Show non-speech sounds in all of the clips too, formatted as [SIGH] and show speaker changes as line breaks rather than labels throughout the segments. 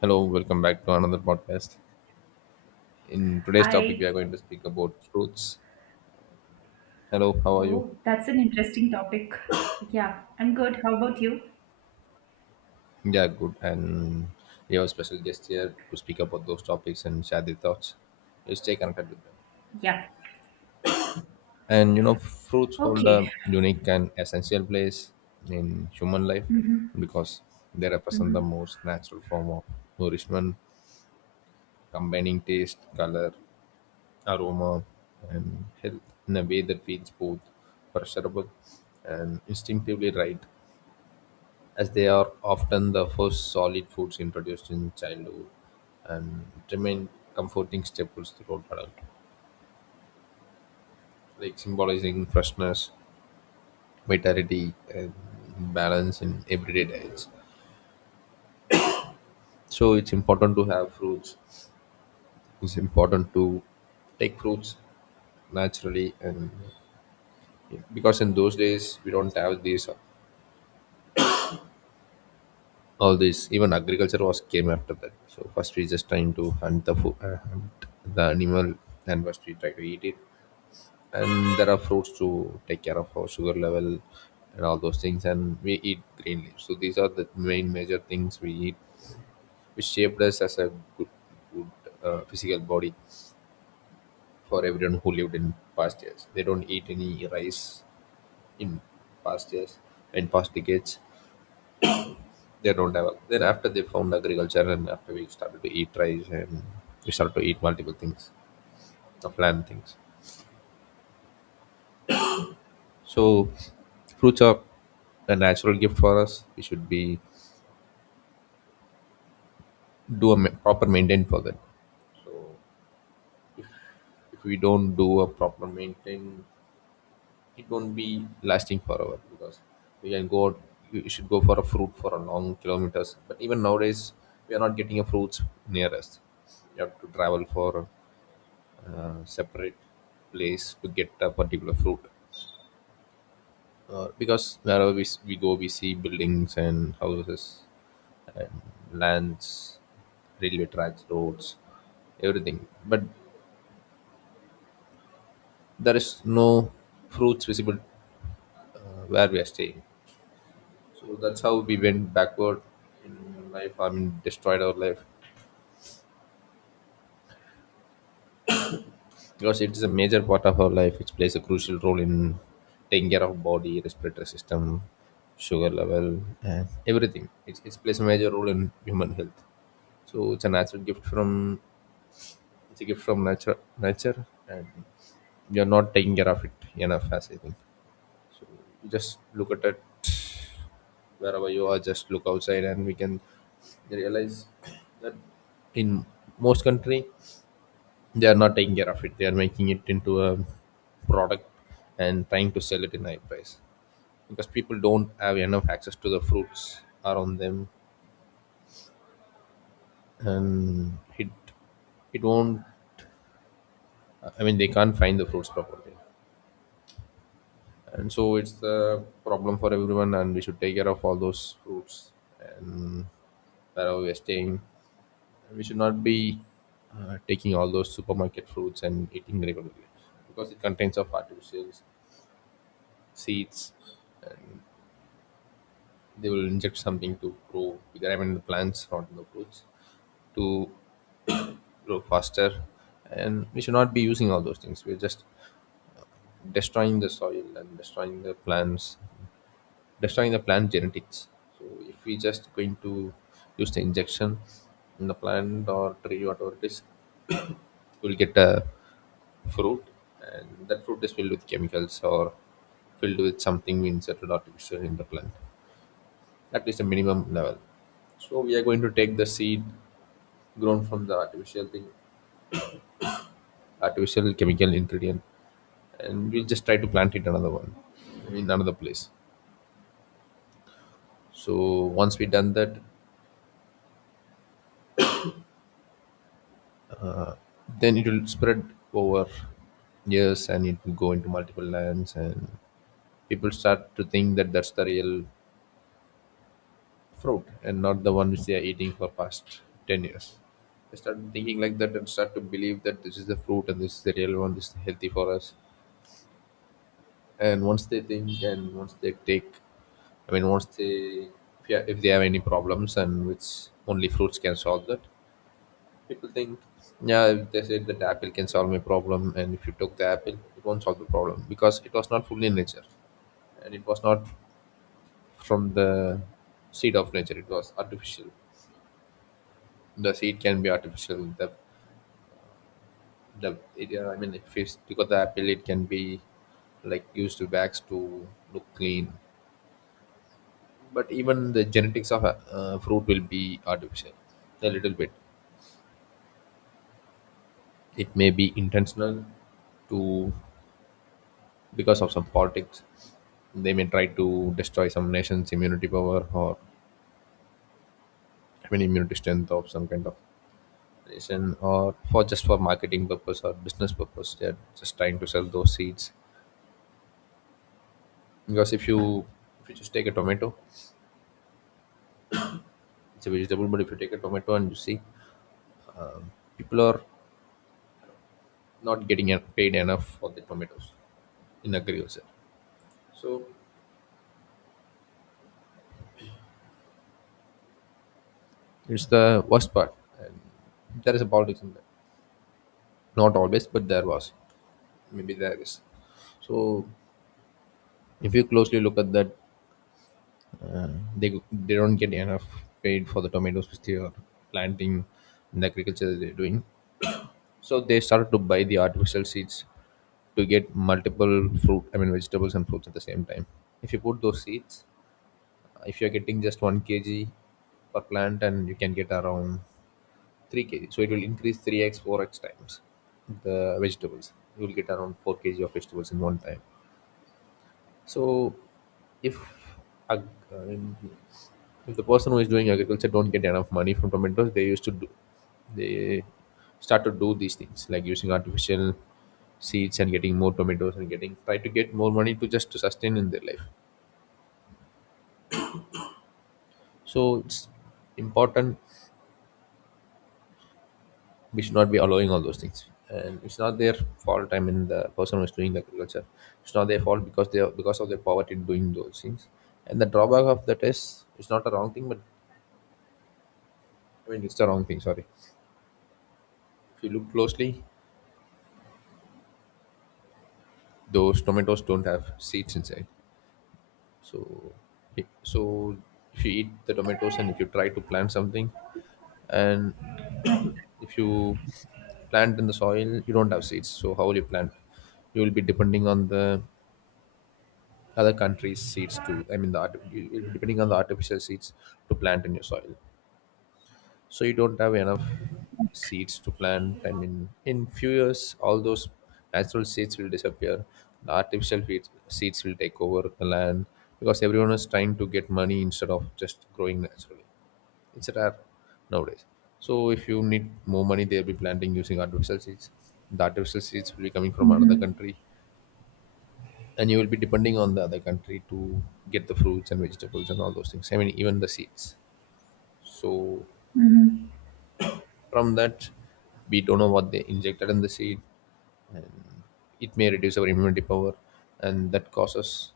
Hello, welcome back to another podcast. In today's topic, we
Hi.
are going to speak about fruits. Hello, how are you?
Oh, that's an interesting topic. Yeah, I'm good. How about you?
Yeah, good. And we have a special guest here to speak about those topics and share their thoughts. You stay connected with them.
Yeah.
Fruits hold
Okay.
a unique and essential place in human life because they represent the most natural form of nourishment, combining taste, color, aroma and health in a way that feels both pleasurable and instinctively right, as they are often the first solid foods introduced in childhood and remain comforting staples throughout adulthood, like symbolizing freshness, vitality, and balance in everyday diets. So it's important to have fruits. It's important to take fruits naturally and yeah, because in those days we don't have these all this even agriculture was came after that, so first we just trying to hunt the food, hunt the animal and first we try to eat it, and there are fruits to take care of our sugar level and all those things, and we eat green leaves. So these are the main major things we eat which shaped us as a good good physical body. For everyone who lived in past years, they don't eat any rice. In past years, in past decades, they don't have. Then after they found agriculture, and after we started to eat rice and we started to eat multiple things of land things. So fruits are a natural gift for us. We should be do a proper maintain for them. So if we don't do a proper maintain, it won't be lasting forever because we can go out. You should go for a fruit for a long kilometers, but even nowadays we are not getting a fruits near us. You have to travel for separate place to get a particular fruit. Because wherever we, we go, we see buildings and houses and lands, railway tracks, roads, everything. But there is no fruits visible uh, where we are staying. So that's how we went backward in life. I mean, destroyed our life, because it is a major part of our life. It plays a crucial role in taking care of body, respiratory system, sugar level and everything. It plays a major role in human health. So it's a natural gift from, it's a gift from nature, nature. And you're not taking care of it enough as I think. You just look at it wherever you are. Just look outside and we can realize that in most country, they are not taking care of it. They are making it into a product and trying to sell it in high price because people don't have enough access to the fruits around them. And it won't, I mean, they can't find the fruits properly. And so it's the problem for everyone, and we should take care of all those fruits. And wherever we are staying, we should not be taking all those supermarket fruits and eating regularly because it contains of artificial seeds. They will inject something to grow bigger. I mean, the plants, not the fruits, to grow faster. And we should not be using all those things. We're just destroying the soil and destroying the plants, destroying the plant genetics. So if we just going to use the injection in the plant or tree, whatever it is, we'll get a fruit, and that fruit is filled with chemicals or filled with something we inserted artificial in the plant. That is the minimum level. So we are going to take the seed grown from the artificial thing, artificial chemical ingredient, and we'll just try to plant it another one, I mean another place. So once we done that, then it will spread over years, and it will go into multiple lands, and people start to think that that's the real fruit and not the one which they are eating for past 10 years. They start thinking like that and start to believe that this is the fruit and this is the real one, this is healthy for us. And once they think and once they take, I mean, once they, if they have any problems and which only fruits can solve that, people think, yeah, if they said that apple can solve my problem, and if you took the apple, it won't solve the problem because it was not fully nature, and it was not from the seed of nature. It was artificial. The seed can be artificial. The it, I mean, if you got the apple, it can be like used to bags to look clean. But even the genetics of a fruit will be artificial, a little bit. It may be intentional to, because of some politics. They may try to destroy some nation's immunity power or, I mean, immunity strength of some kind of nation, or for just for marketing purpose or business purpose. They're just trying to sell those seeds. Because if you, if you just take a tomato, it's a vegetable, but if you take a tomato and you see people are not getting paid enough for the tomatoes in agriculture. So it's the worst part. And there is a politics in that. Not always, but there was. Maybe there is. So if you closely look at that, uh, they don't get enough paid for the tomatoes which they are planting and the agriculture that they're doing. So they started to buy the artificial seeds to get multiple fruit, I mean vegetables and fruits at the same time. If you put those seeds, if you're getting just 1 kg per plant and you can get around 3 kg, so it will increase 3x 4x times the vegetables. You will get around 4 kg of vegetables in one time. So, if ag- I mean, if the person who is doing agriculture don't get enough money from tomatoes, they used to do, they start to do these things like using artificial seeds and getting more tomatoes and getting try to get more money to just to sustain in their life. So it's important, we should not be allowing all those things. And it's not their fault. I mean, the person who is doing the agriculture, it's not their fault because they are, because of their poverty doing those things. And the drawback of that is it's not a wrong thing, but I mean, it's the wrong thing. Sorry. If you look closely, those tomatoes don't have seeds inside. So, so if you eat the tomatoes and if you try to plant something, and [COUGHS]
Right.
[CLEARS THROAT] if you plant in the soil, you don't have seeds. So how will you plant? You will be depending on the other countries' seeds to. I mean, the art, you will be depending on the artificial seeds to plant in your soil. So you don't have enough seeds to plant, I mean, in few years all those natural seeds will disappear. The artificial feeds, seeds will take over the land because everyone is trying to get money instead of just growing naturally. It's rare nowadays. So if you need more money, they'll be planting using artificial seeds. The artificial seeds will be coming from another country, and you will be depending on the other country to get the fruits and vegetables and all those things, I mean even the seeds. So from that, we don't know what they injected in the seed, and it may reduce our immunity power, and that causes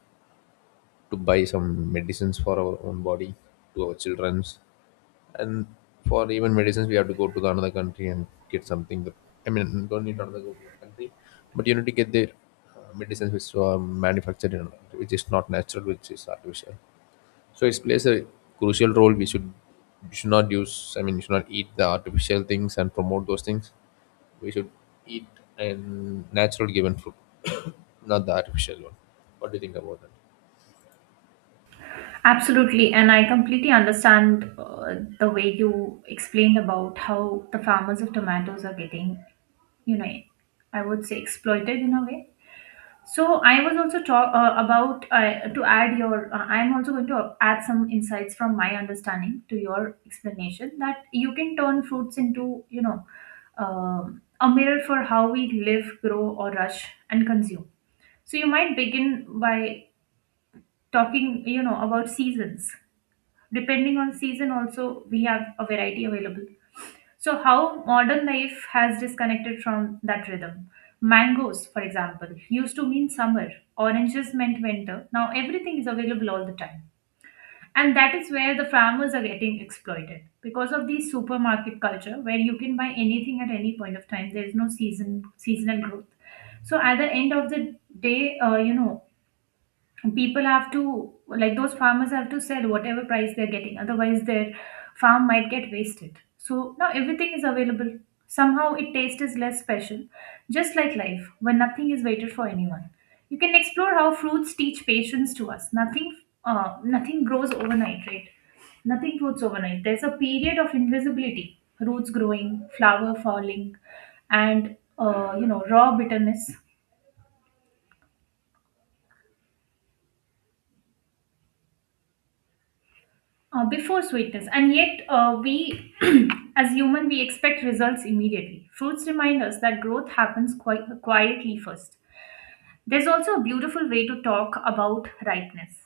to buy some medicines for our own body, to our children's. And for even medicines we have to go to the another country and get something that, I mean don't need another country, but you need to get their medicines which are manufactured in another country, which is not natural, which is artificial. So it plays a crucial role. We should, you should not use, I mean you should not eat the artificial things and promote those things. We should eat and natural given food, not the artificial one. What do you think about that?
Absolutely. And I completely understand the way you explained about how the farmers of tomatoes are getting, you know, I would say exploited in a way. So I was also talk about to add your. I'm also going to add some insights from my understanding to your explanation that you can turn fruits into a mirror for how we live, grow, or rush and consume. So you might begin by talking about seasons. Depending on season, also we have a variety available. So, how modern life has disconnected from that rhythm? Mangoes, for example, used to mean summer, oranges meant winter. Now, everything is available all the time. And that is where the farmers are getting exploited because of the supermarket culture where you can buy anything at any point of time. There is no seasonal growth. So at the end of the day, people have to like those farmers have to sell whatever price they're getting, otherwise their farm might get wasted. So now everything is available, somehow it taste is less special, just like life when nothing is waited for anyone. You can explore how fruits teach patience to us. Nothing nothing grows overnight, right? Nothing grows overnight. There's a period of invisibility, roots growing, flower falling, and raw bitterness before sweetness. And yet we [CLEARS THROAT] as human we expect results immediately. Fruits remind us that growth happens quite quietly first. There's also a beautiful way to talk about ripeness.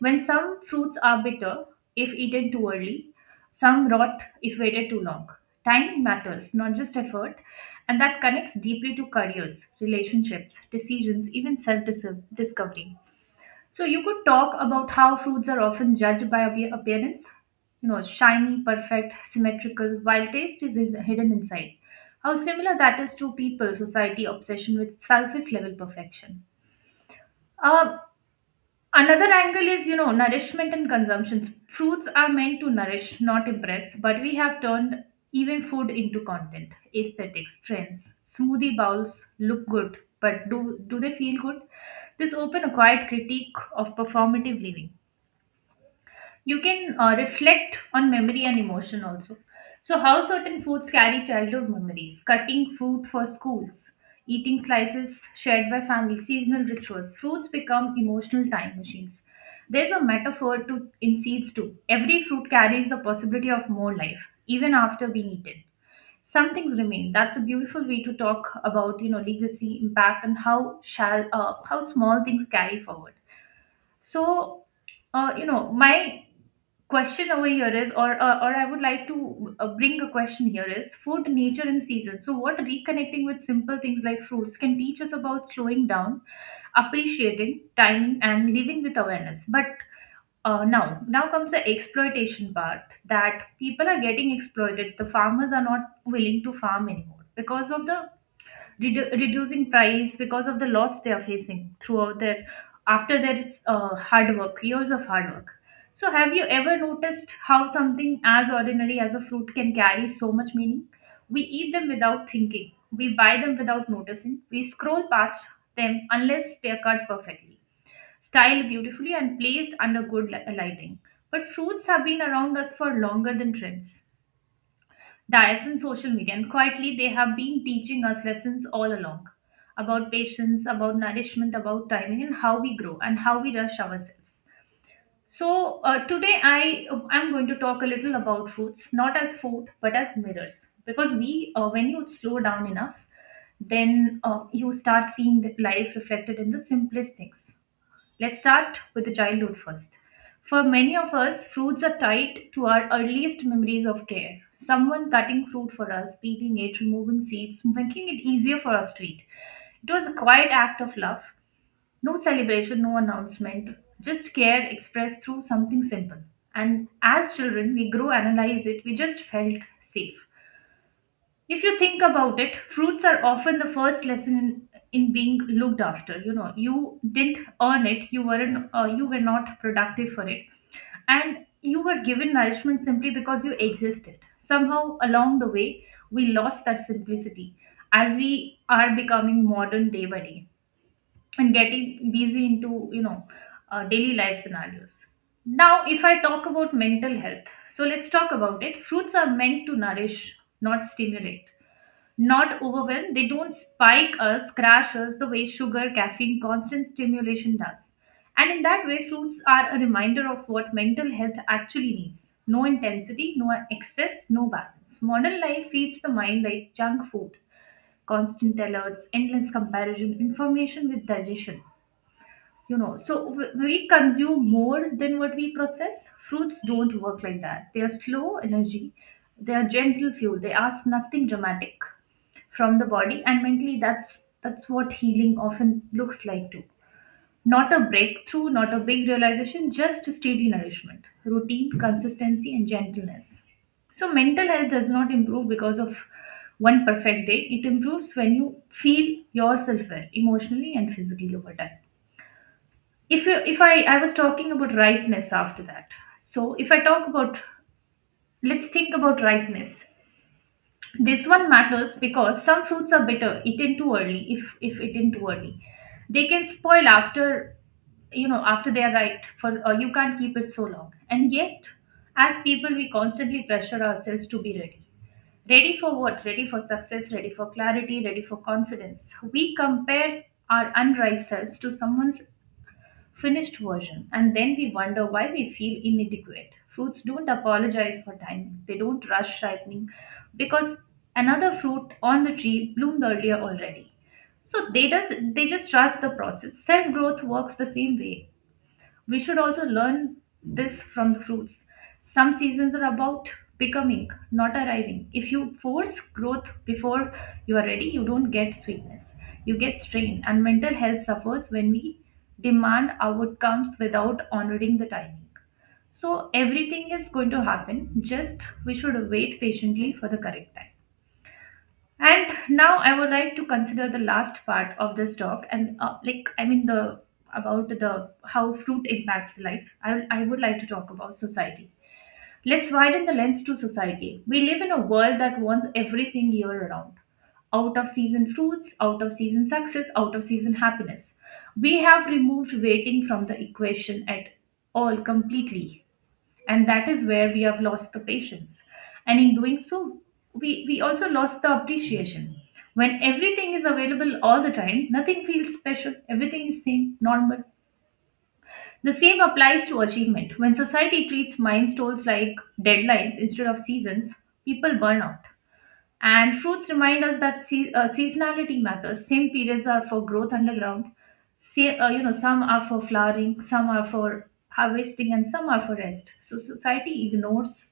When some fruits are bitter if eaten too early, some rot if waited too long. Time matters, not just effort. And that connects deeply to careers, relationships, decisions, even self discovery. So you could talk about how fruits are often judged by appearance, you know, shiny, perfect, symmetrical, while taste is hidden inside. How similar that is to people, society obsession with surface level perfection. Uh, another angle is, you know, nourishment and consumption. Fruits are meant to nourish, not impress, but we have turned even food into content, aesthetics, trends. Smoothie bowls look good, but do they feel good? This open a quiet critique of performative living. You can reflect on memory and emotion also. So, how certain foods carry childhood memories, cutting fruit for schools, eating slices shared by family, seasonal rituals. Fruits become emotional time machines. There's a metaphor to, in seeds too. Every fruit carries the possibility of more life, even after being eaten. Some things remain. That's a beautiful way to talk about, you know, legacy, impact, and how small things carry forward. So you know, my question over here is, or I would like to bring a question here is food, nature, and season. So, what reconnecting with simple things like fruits can teach us about slowing down, appreciating, timing, and living with awareness. But now comes the exploitation part that people are getting exploited. The farmers are not willing to farm anymore because of the reducing price, because of the loss they are facing throughout their after their hard work years of hard work. So have you ever noticed how something as ordinary as a fruit can carry so much meaning? We eat them without thinking, we buy them without noticing, we scroll past them unless they are cut perfectly, styled beautifully, and placed under good lighting. But fruits have been around us for longer than trends, diets, and social media, and quietly they have been teaching us lessons all along about patience, about nourishment, about timing, and how we grow and how we rush ourselves. So today I'm going to talk a little about fruits, not as food but as mirrors, because we when you slow down enough, then you start seeing the life reflected in the simplest things. Let's start with the childhood first. For many of us, fruits are tied to our earliest memories of care. Someone cutting fruit for us, peeling it, removing seeds, making it easier for us to eat. It was a quiet act of love. No celebration, no announcement, just care expressed through something simple. And as children, we grew, analyze it, we just felt safe. If you think about it, fruits are often the first lesson in being looked after. You know, you didn't earn it. You were not productive for it, and you were given nourishment simply because you existed. Somehow along the way, we lost that simplicity as we are becoming modern day by day and getting busy into daily life scenarios. Now, if I talk about mental health, so let's talk about it. Fruits are meant to nourish, not stimulate, not overwhelmed. They don't spike us, crash us the way sugar, caffeine, constant stimulation does. And in that way, fruits are a reminder of what mental health actually needs: no intensity, no excess, no balance. Modern life feeds the mind like junk food: constant alerts, endless comparison, information with digestion. You know, so we consume more than what we process. Fruits don't work like that. They are slow energy, they are gentle fuel, they ask nothing dramatic from the body. And mentally, that's what healing often looks like too, not a breakthrough, not a big realization, just steady nourishment, routine, consistency, and gentleness. So mental health does not improve because of one perfect day. It improves when you feel yourself well emotionally and physically over time. If I was talking about rightness after that. So if I talk about, let's think about rightness. This one matters because some fruits are bitter eaten too early. If eaten too early, they can spoil after, you know, after they are ripe. For you can't keep it so long. And yet, as people, we constantly pressure ourselves to be ready. Ready for what? Ready for success. Ready for clarity. Ready for confidence. We compare our unripe selves to someone's finished version, and then we wonder why we feel inadequate. Fruits don't apologize for timing, they don't rush ripening because another fruit on the tree bloomed earlier already. So they just trust the process. Self growth works the same way. We should also learn this from the fruits. Some seasons are about becoming, not arriving. If you force growth before you are ready, you don't get sweetness. You get strain, and mental health suffers when we demand outcomes without honoring the timing. So, everything is going to happen, just we should wait patiently for the correct time. And now I would like to consider the last part of this talk, and like I mean the about the how fruit impacts life. I would like to talk about society. Let's widen the lens to society. We live in a world that wants everything year round. Out of season fruits, out of season success, out of season happiness. We have removed waiting from the equation at all completely, and that is where we have lost the patience. And in doing so, we also lost the appreciation. When everything is available all the time, nothing feels special, everything is same normal. The same applies to achievement. When society treats milestones like deadlines instead of seasons, people burn out. And fruits remind us that seasonality matters. Same periods are for growth underground, you know, some are for flowering, some are for harvesting, and some are for rest. So society ignores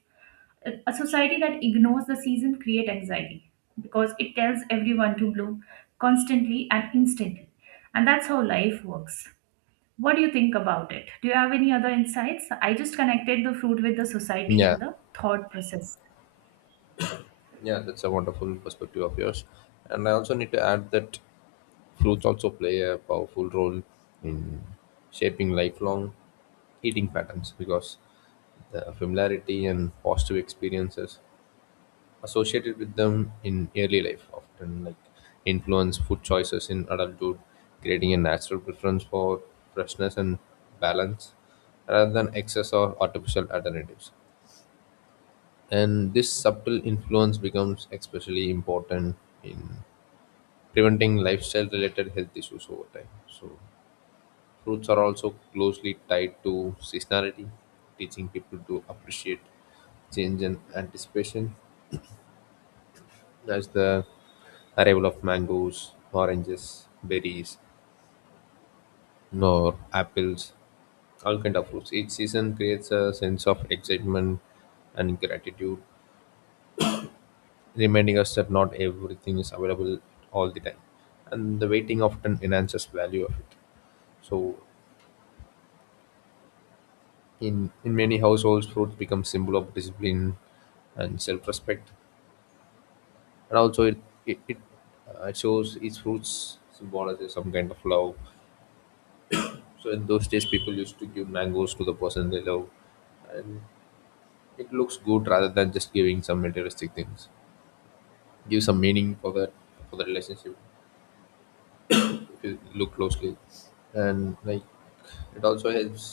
a society that ignores the season create anxiety, because it tells everyone to bloom constantly and instantly. And that's how life works. What do you think about it? Do you have any other insights? I just connected the fruit with the society
Yeah.
and the thought process.
Yeah, that's a wonderful perspective of yours. And I also need to add that fruits also play a powerful role in shaping lifelong eating patterns because the familiarity and positive experiences associated with them in early life, often like influence food choices in adulthood, creating a natural preference for freshness and balance rather than excess or artificial alternatives. And this subtle influence becomes especially important in preventing lifestyle related health issues over time. So, fruits are also closely tied to seasonality, teaching people to appreciate change and anticipation as the arrival of mangoes, oranges, berries, nor apples, all kind of fruits. Each season creates a sense of excitement and gratitude, reminding us that not everything is available all the time, and the waiting often enhances value of it. So, in many households, fruits become symbol of discipline and self-respect, and also it, it, it shows each fruits symbolizes some kind of love. So in those days, people used to give mangoes to the person they love, and it looks good rather than just giving some materialistic things. Give some meaning for that, for the relationship, if you look closely, and like it also helps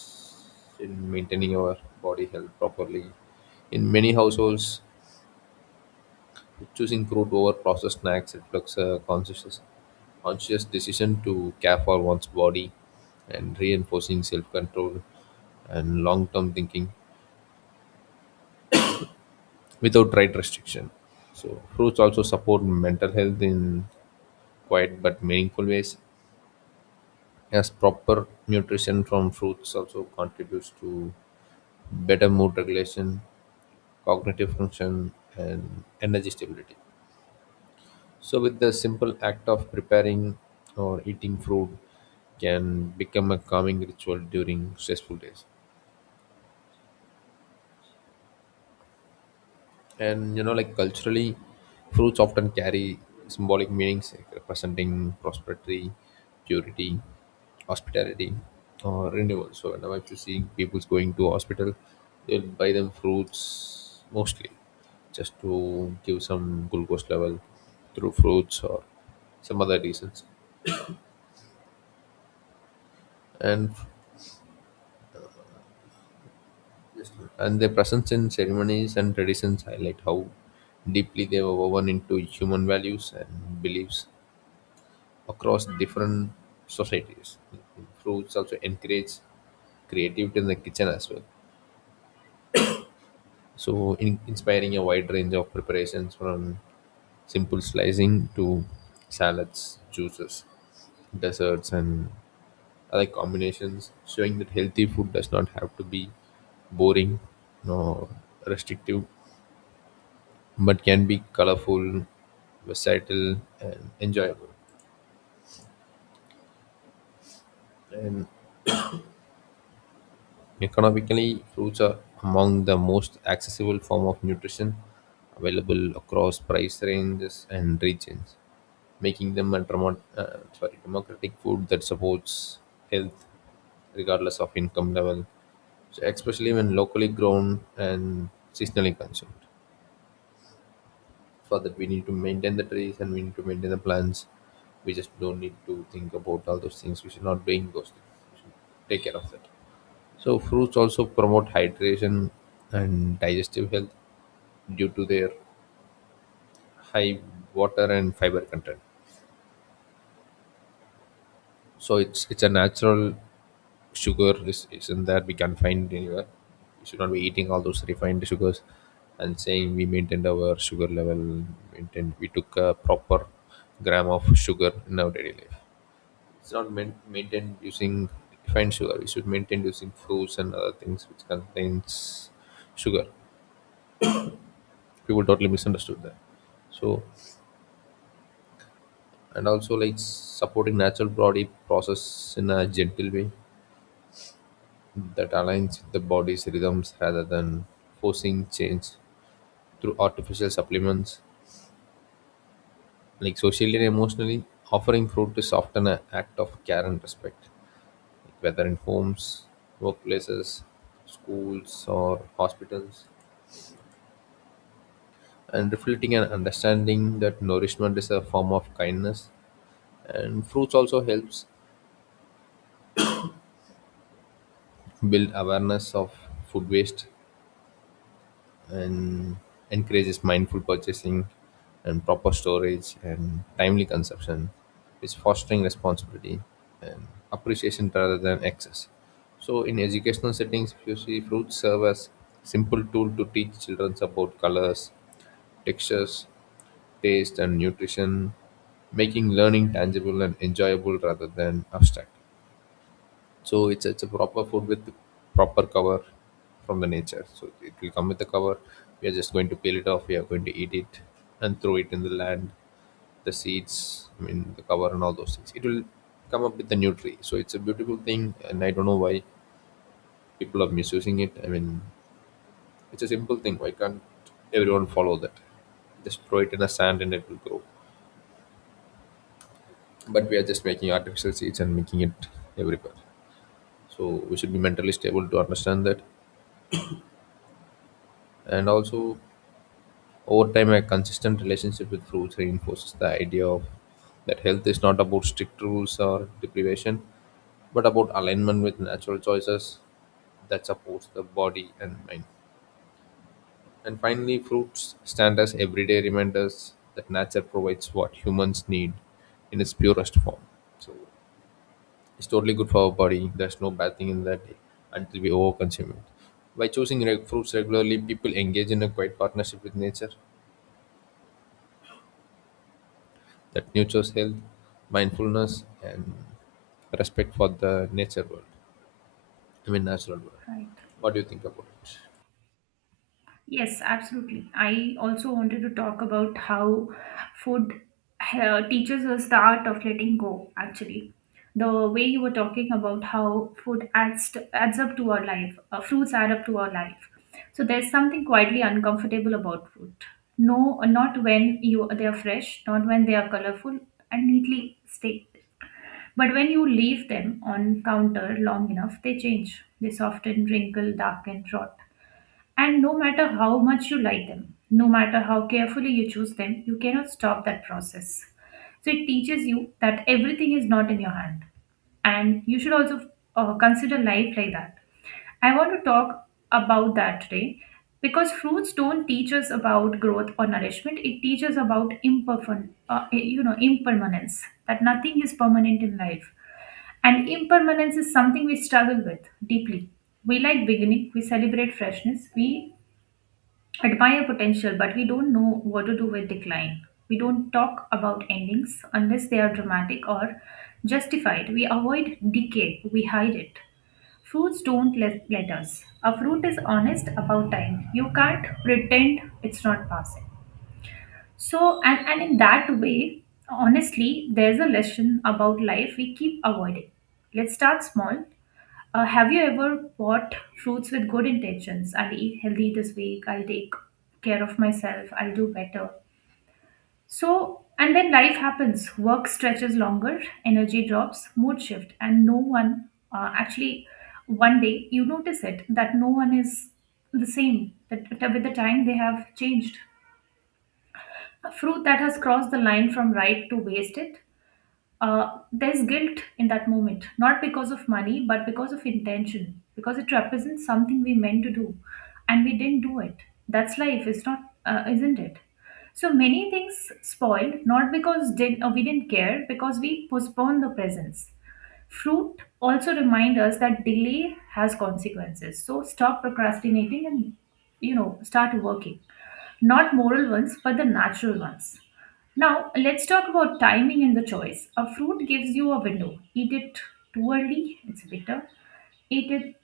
in maintaining our body health properly. In many households, choosing fruit over processed snacks reflects a conscious decision to care for one's body and reinforcing self-control and long-term thinking without right restriction. So fruits also support mental health in quiet but meaningful ways, as proper nutrition from fruits also contributes to better mood regulation, cognitive function, and energy stability. So with the simple act of preparing or eating fruit can become a calming ritual during stressful days. And like culturally, fruits often carry symbolic meanings like representing prosperity, purity, hospitality, or renewal. So whenever you see people's going to hospital, they'll buy them fruits mostly, just to give some glucose level through fruits or some other reasons. And and their presence in ceremonies and traditions highlight how deeply they were woven into human values and beliefs across different societies. Fruits also encourage creativity in the kitchen as well. Inspiring a wide range of preparations from simple slicing to salads, juices, desserts, and other combinations, showing that healthy food does not have to be boring or restrictive, but can be colorful, versatile, and enjoyable. And economically, fruits are among the most accessible form of nutrition available across price ranges and regions, making them a democratic food that supports health regardless of income level, so especially when locally grown and seasonally consumed. For that, we need to maintain the trees and we need to maintain the plants. We just don't need to think about all those things. We should not doing those things. We should take care of that. So fruits also promote hydration and digestive health due to their high water and fiber content. So it's a natural sugar is isn't that we can find anywhere. We should not be eating all those refined sugars and saying we maintained our sugar level, maintained we took a proper gram of sugar in our daily life. It's not meant maintained using refined sugar. We should maintain using fruits and other things which contains sugar. People totally misunderstood that. So and also, like, supporting natural body process in a gentle way that aligns with the body's rhythms rather than forcing change through artificial supplements. Like socially and emotionally, offering fruit is often an act of care and respect, whether in homes, workplaces, schools, or hospitals, and reflecting an understanding that nourishment is a form of kindness. And fruits also helps build awareness of food waste and encourages mindful purchasing and proper storage and timely consumption is fostering responsibility and appreciation rather than excess. So in educational settings, if you see, fruits serve as simple tool to teach children about colors, textures, taste and nutrition, making learning tangible and enjoyable rather than abstract. So it's a proper food with proper cover from the nature. So it will come with a cover. We are just going to peel it off. We are going to eat it and throw it in the land, the seeds, I mean the cover and all those things. It will come up with a new tree. So it's a beautiful thing, and I don't know why people are misusing it. I mean, it's a simple thing. Why can't everyone follow that? Just throw it in the sand and it will grow. But we are just making artificial seeds and making it everywhere. So we should be mentally stable to understand that. And also, over time, a consistent relationship with foods reinforces the idea of that health is not about strict rules or deprivation, but about alignment with natural choices that supports the body and mind. And finally, fruits stand as everyday reminders that nature provides what humans need in its purest form. So it's totally good for our body. There's no bad thing in that until we overconsume it. By choosing fruits regularly, people engage in a quiet partnership with nature, that nurtures health, mindfulness, and respect for the nature world. I mean, natural world.
Right.
What do you think about it?
Yes, absolutely. I also wanted to talk about how food teaches us the art of letting go, actually. The way you were talking about how adds up to our life, fruits add up to our life. So there's something quietly uncomfortable about fruit. No, not when you they are fresh, not when they are colorful and neatly staked. But when you leave them on counter long enough, they change. They soften, wrinkle, darken, rot, and no matter how much you like them, no matter how carefully you choose them, you cannot stop that process. So it teaches you that everything is not in your hand, and you should also consider life like that. I want to talk about that today because fruits don't teach us about growth or nourishment. It teaches about you know, impermanence. That nothing is permanent in life, and impermanence is something we struggle with deeply. We like beginning, we celebrate freshness, we admire potential, but we don't know what to do with decline. We don't talk about endings unless they are dramatic or justified. We avoid decay, we hide it. Fruits don't let us. A fruit is honest about time. You can't pretend it's not passing. So, and in that way, honestly, there's a lesson about life we keep avoiding. Let's start small. Have you ever bought fruits with good intentions? I'll eat healthy this week. I'll take care of myself. I'll do better. So, and then life happens. Work stretches longer, energy drops, mood shift, and no one actually, one day you notice it that no one is the same, that with the time they have changed a fruit that has crossed the line from right to wasted. uh, there's guilt in that moment, not because of money, but because of intention, because it represents something we meant to do and we didn't do it. That's life, is not, isn't it? So many things spoiled, not because we didn't care, because we postponed the presence. Fruit also remind us that delay has consequences. So stop procrastinating and start working. Not moral ones, but the natural ones. Now, let's talk about timing in the choice. A fruit gives you a window. Eat it too early, it's bitter. Eat it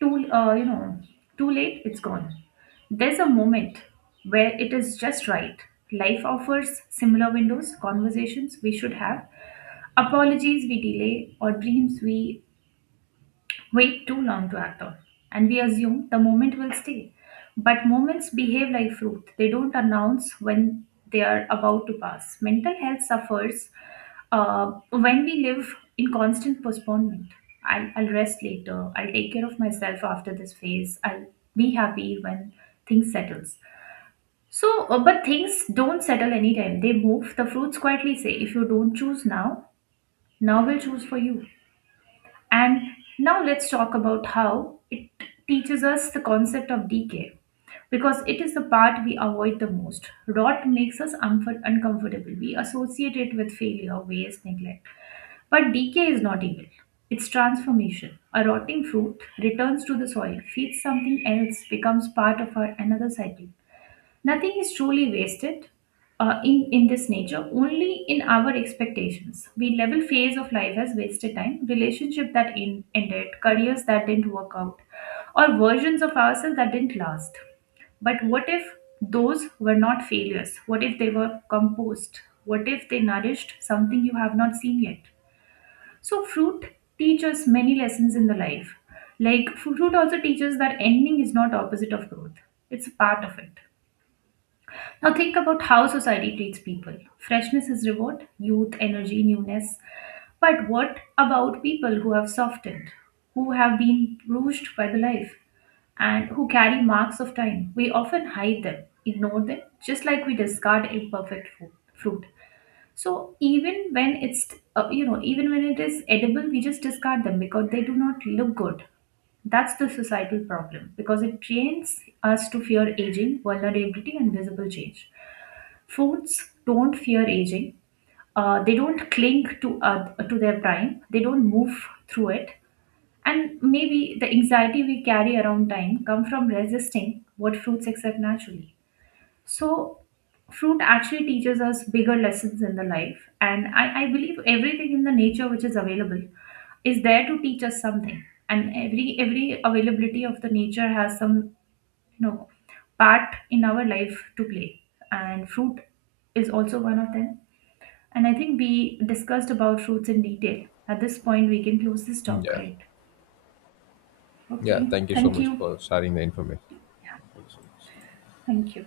too, uh, you know, too late, it's gone. There's a moment where it is just right. Life offers similar windows, conversations we should have, apologies we delay, or dreams we wait too long to act on. And we assume the moment will stay. But moments behave like fruit, they don't announce when they are about to pass. Mental health suffers when we live in constant postponement. I'll rest later. I'll take care of myself after this phase. I'll be happy when things settles. But things don't settle anytime. They move. The fruits quietly say, if you don't choose now, now will choose for you. And now let's talk about how it teaches us the concept of decay because it is the part we avoid the most. Rot makes us uncomfortable. We associate it with failure, waste, neglect. But decay is not evil, it's transformation. A rotting fruit returns to the soil, feeds something else, becomes part of our another cycle. Nothing is truly wasted in this nature, only in our expectations. We level phase of life as wasted time, relationship that ended, careers that didn't work out, or versions of ourselves that didn't last. But what if those were not failures? What if they were composed? What if they nourished something you have not seen yet? So, fruit teaches many lessons in the life. Like, fruit also teaches that ending is not opposite of growth, it's a part of it. Now think about how society treats people. Freshness is reward, youth, energy, newness. But what about people who have softened, who have been bruised by the life, and who carry marks of time? We often hide them, ignore them, just like we discard imperfect fruit. So even when it's you know even when it is edible, we just discard them because they do not look good. That's the societal problem because it trains us to fear aging, vulnerability, and visible change. Foods don't fear aging. They don't cling to their prime. They don't move through it. And maybe the anxiety we carry around time come from resisting what fruits accept naturally. So, fruit actually teaches us bigger lessons in the life. And I believe everything in the nature which is available is there to teach us something. And every availability of the nature has some, you know, part in our life to play. And fruit is also one of them. And I think we discussed about fruits in detail. At this point, we can close this talk,
Yeah.
right?
Yeah.
Okay.
Thank you so
Thank
much
you.
for sharing the information. Thank you so much.
Thank you.